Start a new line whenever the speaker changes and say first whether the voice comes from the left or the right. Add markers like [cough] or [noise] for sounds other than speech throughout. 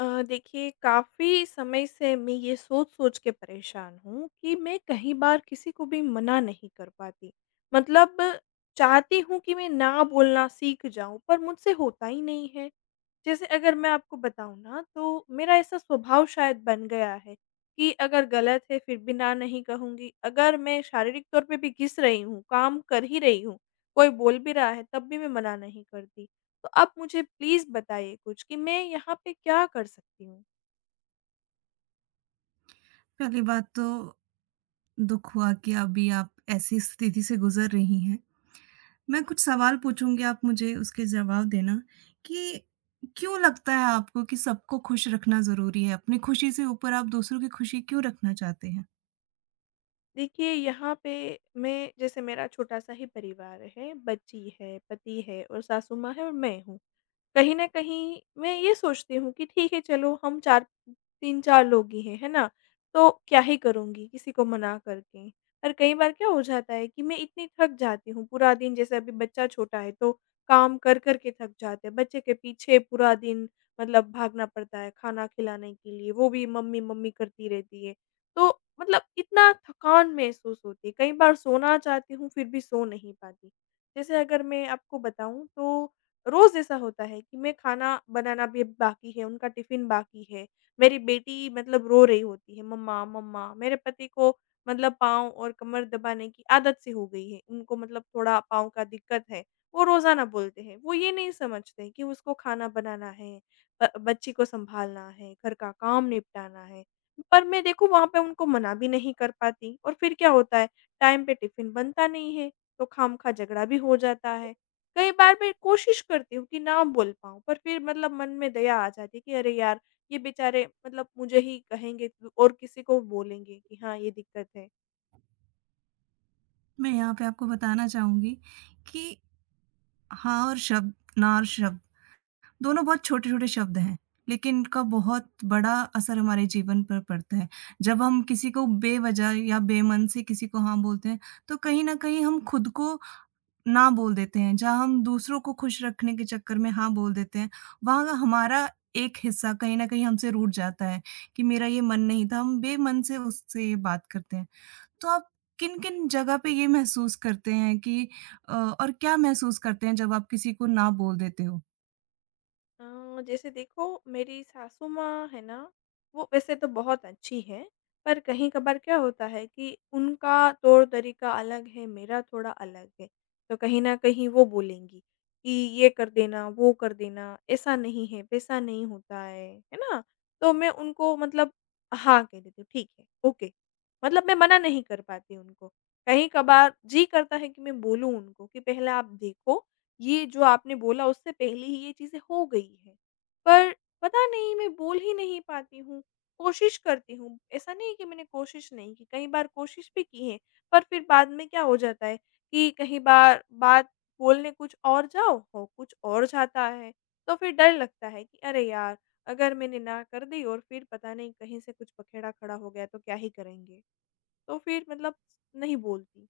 left: देखिए काफ़ी समय से मैं ये सोच-सोच के परेशान हूँ कि मैं कहीं बार किसी को भी मना नहीं कर पाती। मतलब चाहती हूँ कि मैं ना बोलना सीख जाऊँ पर मुझसे होता ही नहीं है। जैसे अगर मैं आपको बताऊँ ना तो मेरा ऐसा स्वभाव शायद बन गया है कि अगर गलत है फिर भी ना नहीं कहूँगी। अगर मैं शारीरिक तौर पे भी घिस रही हूँ, काम कर ही रही हूँ, कोई बोल भी रहा है तब भी मैं मना नहीं करती। तो आप मुझे प्लीज़ बताइए कुछ कि मैं यहाँ पे क्या कर सकती हूँ?
right: पहली बात तो दुख हुआ कि अभी आप ऐसी स्थिति से गुजर रही हैं। मैं कुछ सवाल पूछूँगी, आप मुझे उसके जवाब देना कि क्यों लगता है आपको कि सबको खुश रखना ज़रूरी है? अपनी खुशी से ऊपर आप दूसरों की खुशी क्यों रखना चाहते हैं?
left: देखिए यहाँ पे मैं जैसे मेरा छोटा-सा ही परिवार है, बच्ची है, पति है और सासू माँ है और मैं हूँ। कहीं न कहीं मैं ये सोचती हूँ कि ठीक है चलो हम 4 3-4 लोग ही हैं, है ना? तो क्या ही करूँगी किसी को मना करके। पर कई बार क्या हो जाता है कि मैं इतनी थक जाती हूँ पूरा दिन जैसे अभी बच्चा छोटा है तो काम कर-कर के थक जाते हैं। बच्चे के पीछे पूरा दिन मतलब भागना पड़ता है खाना खिलाने के लिए, वो भी मम्मी-मम्मी करती रहती है। तो मतलब इतना थकान महसूस होती है, कई बार सोना चाहती हूँ फिर भी सो नहीं पाती। जैसे अगर मैं आपको बताऊँ तो रोज़ ऐसा होता है कि मैं खाना बनाना अभी बाकी है, उनका टिफ़िन बाकी है, मेरी बेटी मतलब रो रही होती है मम्मा, मम्मा। मेरे पति को मतलब पाँव और कमर दबाने की आदत सी हो गई है, उनको मतलब थोड़ा पाँव का दिक्कत है, वो रोज़ाना बोलते हैं। वो ये नहीं समझते कि उसको खाना बनाना है, ब बच्ची को सँभालना है, घर का काम निपटाना है। पर मैं देखो वहाँ पे उनको मना भी नहीं कर पाती और फिर क्या होता है टाइम पे टिफ़िन बनता नहीं है, तो खामखा झगड़ा भी हो जाता है। कई बार मैं कोशिश करती हूँ कि ना बोल पाऊँ पर फिर मतलब मन में दया आ जाती है कि अरे यार! ये बेचारे मतलब मुझे ही कहेंगे और किसी को बोलेंगे कि हाँ, ये दिक्कत है।
right: मैं यहाँ पे आपको बताना चाहूँगी कि हाँ और शब्द, ना और शब्द दोनों बहुत छोटे-छोटे शब्द हैं, लेकिन इनका बहुत बड़ा असर हमारे जीवन पर पड़ता है। जब हम किसी को बेवजह या बेमन से किसी को हाँ बोलते हैं, तो कहीं न कहीं हम खुद को ना बोल देते हैं। जहाँ हम दूसरों को खुश रखने के चक्कर में हाँ बोल देते हैं, वहाँ का हमारा एक हिस्सा कहीं न कहीं हमसे रूठ जाता है कि मेरा ये मन नहीं था, हम बेमन से उससे ये बात करते हैं। तो आप किन-किन जगह पे ये महसूस करते हैं कि और क्या महसूस करते हैं जब आप किसी को ना बोल देते हो?
left: जैसे देखो मेरी सासू माँ है ना, वो वैसे तो बहुत अच्छी हैं, पर कहीं-कभार क्या होता है कि उनका तौर-तरीका अलग है, मेरा थोड़ा अलग है। तो कहीं न कहीं वो बोलेंगी कि ये कर देना, वो कर देना, ऐसा नहीं है, वैसा नहीं होता है ना? तो मैं उनको मतलब हाँ, कह देती हूँ, ठीक है, ओके। मतलब मैं मना नहीं कर पाती उनको। कहीं-कभार जी करता है कि मैं बोलूँ उनको कि पहले आप देखो ये जो आपने बोला उससे पहले ही ये चीज़ें हो गई हैं। पर पता नहीं मैं बोल ही नहीं पाती हूँ, कोशिश करती हूँ, ऐसा नहीं है कि मैंने कोशिश नहीं की, कई बार कोशिश भी की है, पर फिर बाद में क्या हो जाता है कि कहीं बार बात बोलने कुछ और जाओ, हो कुछ और जाता है। तो फिर डर लगता है कि अरे यार! अगर मैंने ना कर दी और फिर पता नहीं कहीं से कुछ बखेड़ा खड़ा हो गया तो क्या ही करेंगे? तो फिर मतलब नहीं बोलती।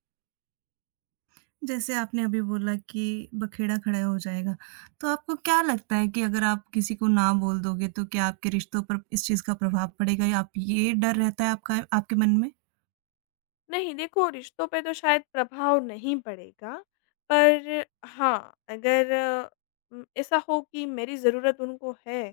right: जैसे आपने अभी बोला कि बखेड़ा खड़ा हो जाएगा, तो आपको क्या लगता है कि अगर आप किसी को ना बोल दोगे तो क्या आपके रिश्तों पर इस चीज़ का प्रभाव पड़ेगा या आप ये डर रहता है आपका आपके मन में?
left: नहीं देखो, रिश्तों पे तो शायद प्रभाव नहीं पड़ेगा, पर हाँ, अगर ऐसा हो कि मेरी ज़रूरत उनको है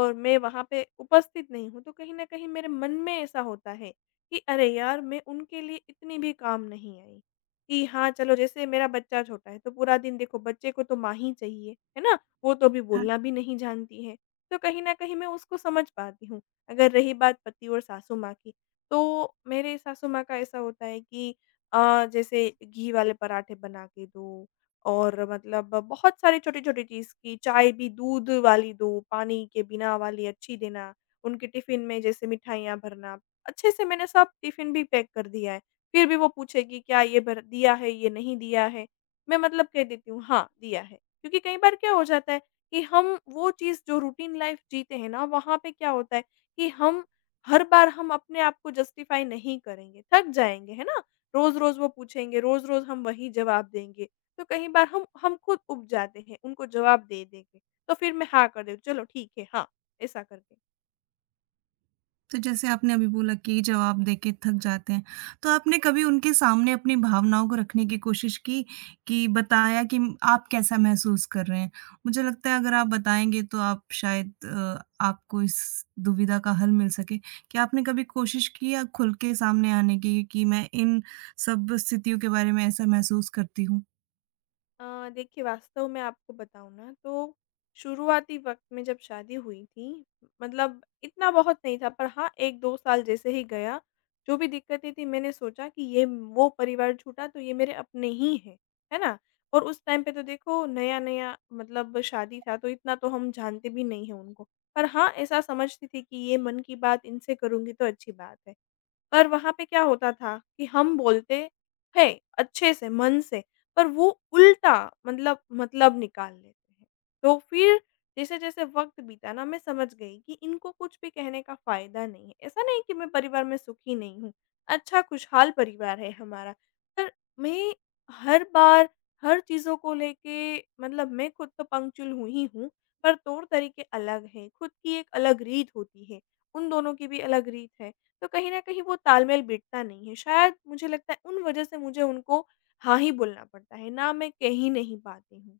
left: और मैं वहाँ पे उपस्थित नहीं हूँ, तो कहीं न कहीं मेरे मन में ऐसा होता है कि अरे यार! मैं उनके लिए इतनी भी काम नहीं आई। कि हाँ, चलो जैसे मेरा बच्चा छोटा है, तो पूरा दिन देखो बच्चे को तो माँ ही चाहिए, है ना? वो तो अभी बोलना भी नहीं जानती है, तो कहीं न कहीं मैं उसको समझ पाती हूँ। अगर रही बात पति और सासू माँ की तो मेरे सासू माँ का ऐसा होता है कि जैसे घी वाले पराठे बना के दो और मतलब बहुत सारी छोटी-छोटी चीज़ की चाय भी दूध वाली दो, पानी के बिना वाली अच्छी देना, उनके टिफ़िन में जैसे मिठाइयाँ भरना। अच्छे से मैंने सब टिफ़िन भी पैक कर दिया है, फिर भी वो पूछेगी क्या ये भर दिया है, ये नहीं दिया है? मैं मतलब कह देती हूँ हाँ, दिया है। क्योंकि कई बार क्या हो जाता है कि हम वो चीज़ जो रूटीन लाइफ़ जीते हैं ना, वहाँ पे क्या होता है कि हम हर बार हम अपने आप को जस्टिफाई नहीं करेंगे, थक जाएँगे, है ना? रोज़-रोज़ वो पूछेंगे, रोज़-रोज़ हम वही जवाब देंगे, तो कई बार हम खुद ऊब जाते हैं, उनको जवाब दे-दे के। तो फिर मैं हाँ कर देती हूँ, चलो ठीक है, हाँ, ऐसा करके।
right: तो जैसे आपने अभी बोला कि जवाब देके थक जाते हैं, तो आपने कभी उनके सामने अपनी भावनाओं को रखने की कोशिश की, कि बताया कि आप कैसा महसूस कर रहे हैं? मुझे लगता है अगर आप बताएँगे तो आप शायद आपको इस दुविधा का हल मिल सके। क्या आपने कभी कोशिश की या खुल के सामने आने की कि मैं इन सब स्थितियों के बारे में ऐसा महसूस करती हूँ?
left: देखिए वास्तव में आपको बताऊँ ना तो शुरुआती वक़्त में जब शादी हुई थी, मतलब इतना बहुत नहीं था पर हाँ 1-2 साल जैसे ही गया, जो भी दिक्कतें थी मैंने सोचा कि ये वो परिवार छूटा तो ये मेरे अपने ही हैं, है ना? और उस टाइम पे तो देखो नया-नया मतलब शादी था तो इतना तो हम जानते भी नहीं हैं उनको। पर हाँ, ऐसा समझती थी कि ये मन की बात इनसे करूँगी तो अच्छी बात है। पर वहाँ पे क्या होता था कि हम बोलते हैं अच्छे से, मन से, पर वो उल्टा मतलब निकाल लेते हैं। तो फिर जैसे-जैसे वक़्त बीता ना मैं समझ गई कि इनको कुछ भी कहने का फ़ायदा नहीं है। ऐसा नहीं कि मैं परिवार में सुखी नहीं हूँ, अच्छा खुशहाल परिवार है हमारा। पर मैं हर बार हर चीज़ों को लेके मतलब मैं खुद तो पंक्चुअल हुई ही हूँ, पर तौर तरीके अलग हैं। खुद की एक अलग रीत होती है, उन दोनों की भी अलग रीत है। तो कहीं न कहीं वो तालमेल बिठता नहीं है। शायद मुझे लगता है उन वजह से मुझे उनको हाँ ही बोलना पड़ता है, ना मैं कह ही नहीं पाती हूँ।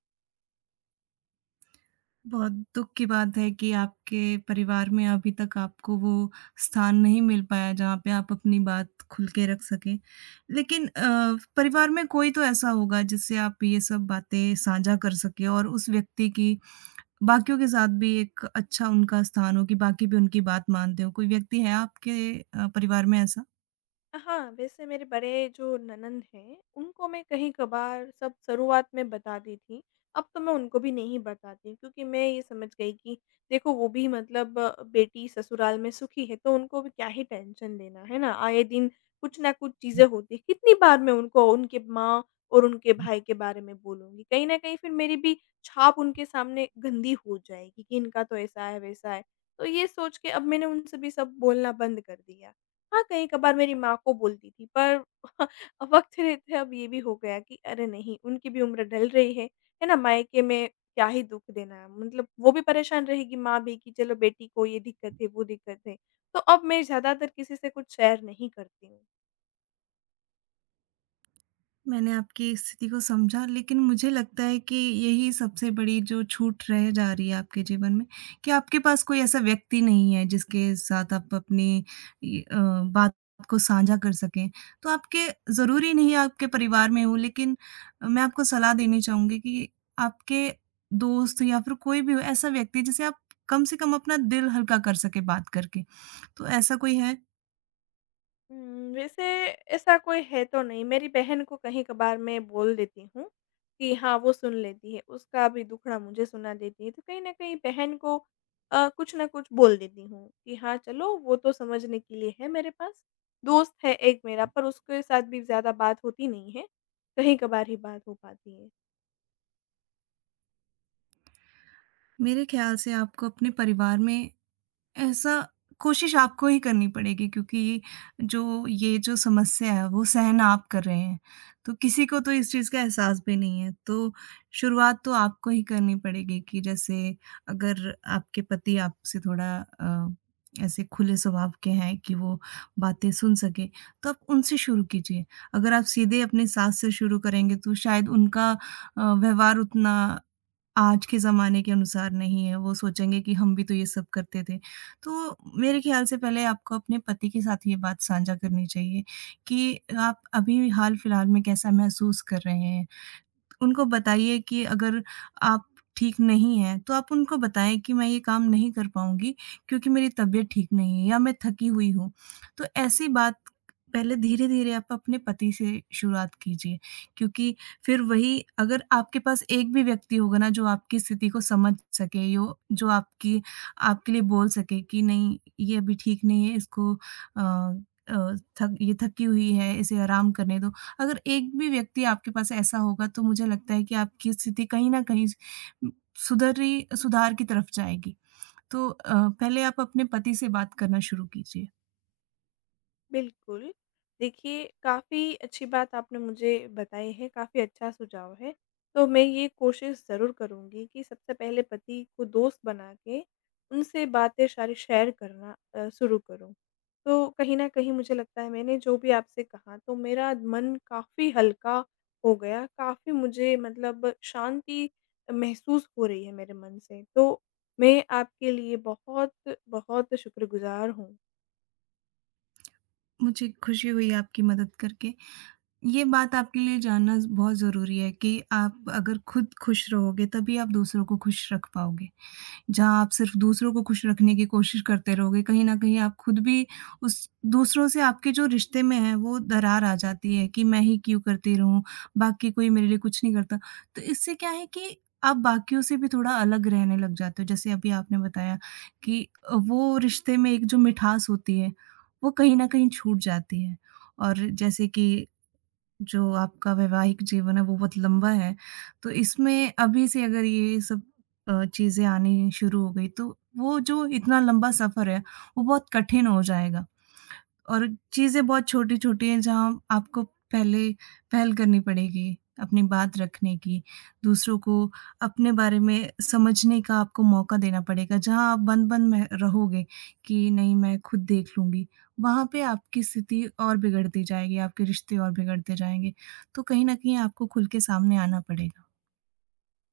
right: बहुत दुःख की बात है कि आपके परिवार में अभी तक आपको वो स्थान नहीं मिल पाया जहाँ पे आप अपनी बात खुल के रख सकें। लेकिन परिवार में कोई तो ऐसा होगा जिससे आप ये सब बातें साझा कर सकें और उस व्यक्ति की बाकियों के साथ भी एक अच्छा उनका स्थान हो कि बाकी भी उनकी बात मानते हो। कोई व्यक्ति है आपके परिवार में ऐसा?
left: हाँ, वैसे मेरे बड़े जो ननद हैं, उनको मैं कहीं कभार सब शुरुआत में बताती थी। अब तो मैं उनको भी नहीं बताती क्योंकि मैं ये समझ गई कि देखो वो भी मतलब बेटी ससुराल में सुखी है तो उनको भी क्या ही टेंशन लेना, है ना? आए दिन कुछ ना कुछ चीज़ें होती हैं, कितनी बार मैं उनको उनके माँ और उनके भाई के बारे में बोलूँगी। कहीं न कहीं फिर मेरी भी छाप उनके सामने गंदी हो जाएगी कि इनका तो ऐसा है, वैसा है। तो ये सोच के अब मैंने उनसे भी सब बोलना बंद कर दिया। हाँ, कहीं-कभार मेरी माँ को बोलती थी पर [laughs] वक़्त रहते अब ये भी हो गया कि अरे नहीं, उनकी भी उम्र ढल रही है ना? मायके में क्या ही दुःख देना, मतलब वो भी परेशान रहेगी माँ भी कि चलो बेटी को ये दिक्कत है, वो दिक्कत है। तो अब मैं ज़्यादातर किसी से कुछ शेयर नहीं करती हूँ।
right: मैंने आपकी स्थिति को समझा, लेकिन मुझे लगता है कि यही सबसे बड़ी जो छूट रह जा रही है आपके जीवन में, कि आपके पास कोई ऐसा व्यक्ति नहीं है जिसके साथ आप अपनी बात को साझा कर सकें। तो आपके ज़रूरी नहीं आपके परिवार में हो, लेकिन मैं आपको सलाह देनी चाहूँगी कि आपके दोस्त या फिर कोई भी हो ऐसा व्यक्ति जिसे आप कम से कम अपना दिल हल्का कर सकें बात करके। तो ऐसा कोई है?
left: वैसे ऐसा कोई है तो नहीं, मेरी बहन को कहीं-कभार मैं बोल देती हूँ कि हाँ, वो सुन लेती है, उसका भी दुखड़ा मुझे सुना देती है। तो कहीं न कहीं बहन को कुछ न कुछ बोल देती हूँ कि हाँ, चलो वो तो समझने के लिए है मेरे पास। दोस्त है एक मेरा पर उसके साथ भी ज़्यादा बात होती नहीं है, कहीं-कभार ही बात हो पाती है।
right: मेरे ख्याल से आपको अपने परिवार में ऐसा कोशिश आपको ही करनी पड़ेगी, क्योंकि जो ये जो समस्या है वो सहन आप कर रहे हैं। तो किसी को तो इस चीज़ का एहसास भी नहीं है। तो शुरुआत तो आपको ही करनी पड़ेगी कि जैसे अगर आपके पति आपसे थोड़ा अ, ऐसे खुले स्वभाव के हैं कि वो बातें सुन सकें, तो आप उनसे शुरू कीजिए। अगर आप सीधे अपने सास से शुरू करेंगे तो शायद उनका व्यवहार उतना आज के ज़माने के अनुसार नहीं है। वो सोचेंगे कि हम भी तो ये सब करते थे। तो मेरे ख्याल से पहले आपको अपने पति के साथ ये बात साझा करनी चाहिए कि आप अभी हाल-फिलहाल में कैसा महसूस कर रहे हैं। उनको बताइए कि अगर आप ठीक नहीं हैं, तो आप उनको बताएँ कि मैं ये काम नहीं कर पाऊँगी क्योंकि मेरी तबीयत ठीक नहीं है या मैं थकी हुई हूँ। तो ऐसी बात पहले धीरे-धीरे आप अपने पति से शुरुआत कीजिए, क्योंकि फिर वही अगर आपके पास एक भी व्यक्ति होगा ना जो आपकी स्थिति को समझ सके, यो जो आपकी आपके लिए बोल सके कि नहीं, ये अभी ठीक नहीं है, इसको अ अ, थक ये थकी हुई है, इसे आराम करने दो। अगर एक भी व्यक्ति आपके पास ऐसा होगा तो मुझे लगता है कि आपकी स्थिति कहीं न कहीं उम, सुधर रही सुधार की तरफ जाएगी। तो पहले आप अपने पति से बात करना शुरू कीजिए।
left: बिल्कुल। देखिए, काफ़ी अच्छी बात आपने मुझे बताई है, काफ़ी अच्छा सुझाव है। तो मैं ये कोशिश ज़रूर करूँगी कि सबसे पहले पति को दोस्त बना के उनसे बातें सारी शेयर करना शुरू करूँ। तो कहीं न कहीं मुझे लगता है मैंने जो भी आपसे कहा तो मेरा मन काफ़ी हल्का हो गया, काफ़ी मुझे मतलब शांति महसूस हो रही है मेरे मन से। तो मैं आपके लिए बहुत-बहुत शुक्रगुज़ार हूँ।
right: मुझे खुशी हुई आपकी मदद करके। ये बात आपके लिए जानना बहुत ज़रूरी है कि आप अगर खुद खुश रहोगे तभी आप दूसरों को खुश रख पाओगे। जहाँ आप सिर्फ़ दूसरों को खुश रखने की कोशिश करते रहोगे, कहीं न कहीं आप खुद भी उस दूसरों से आपके जो रिश्ते में है वो दरार आ जाती है कि मैं ही क्यों करती रहूँ, बाकी कोई मेरे लिए कुछ नहीं करता। तो इससे क्या है कि आप बाकियों से भी थोड़ा अलग रहने लग जाते हो। जैसे अभी आपने बताया कि वो रिश्ते में एक जो मिठास होती है, वो कहीं न कहीं छूट जाती है। और जैसे कि जो आपका वैवाहिक जीवन है वो बहुत लंबा है, तो इसमें अभी से अगर ये सब चीज़ें आनी शुरू हो गई तो वो जो इतना लंबा सफ़र है, वो बहुत कठिन हो जाएगा। और चीज़ें बहुत छोटी-छोटी हैं, जहाँ आपको पहले पहल करनी पड़ेगी, अपनी बात रखने की, दूसरों को अपने बारे में समझने का आपको मौका देना पड़ेगा। जहाँ आप बंद-बंद में रहोगे कि नहीं, मैं खुद देख लूँगी, वहाँ पे आपकी स्थिति और बिगड़ती जाएगी, आपके रिश्ते और बिगड़ते जाएँगे, तो कहीं न कहीं आपको खुल के सामने आना पड़ेगा।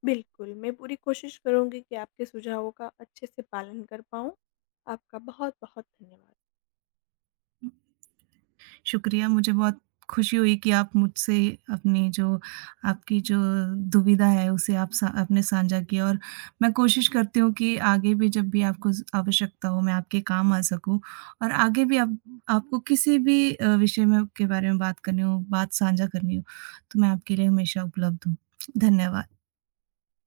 left: बिल्कुल, मैं पूरी कोशिश करूँगी कि आपके सुझावों का अच्छे से पालन कर पाऊँ। आपका बहुत-बहुत धन्यवाद।
right: शुक्रिया, मुझे बहुत खुशी हुई कि आप मुझसे अपनी जो आपकी जो दुविधा है उसे आप सा आपने साझा किया, और मैं कोशिश करती हूँ कि आगे भी जब भी आपको ज़ आवश्यकता हो मैं आपके काम आ सकूँ, और आगे भी आप आपको किसी भी विषय में के बारे में बात करनी हो, बात साझा करनी हो, तो मैं आपके लिए हमेशा उपलब्ध हूँ। धन्यवाद।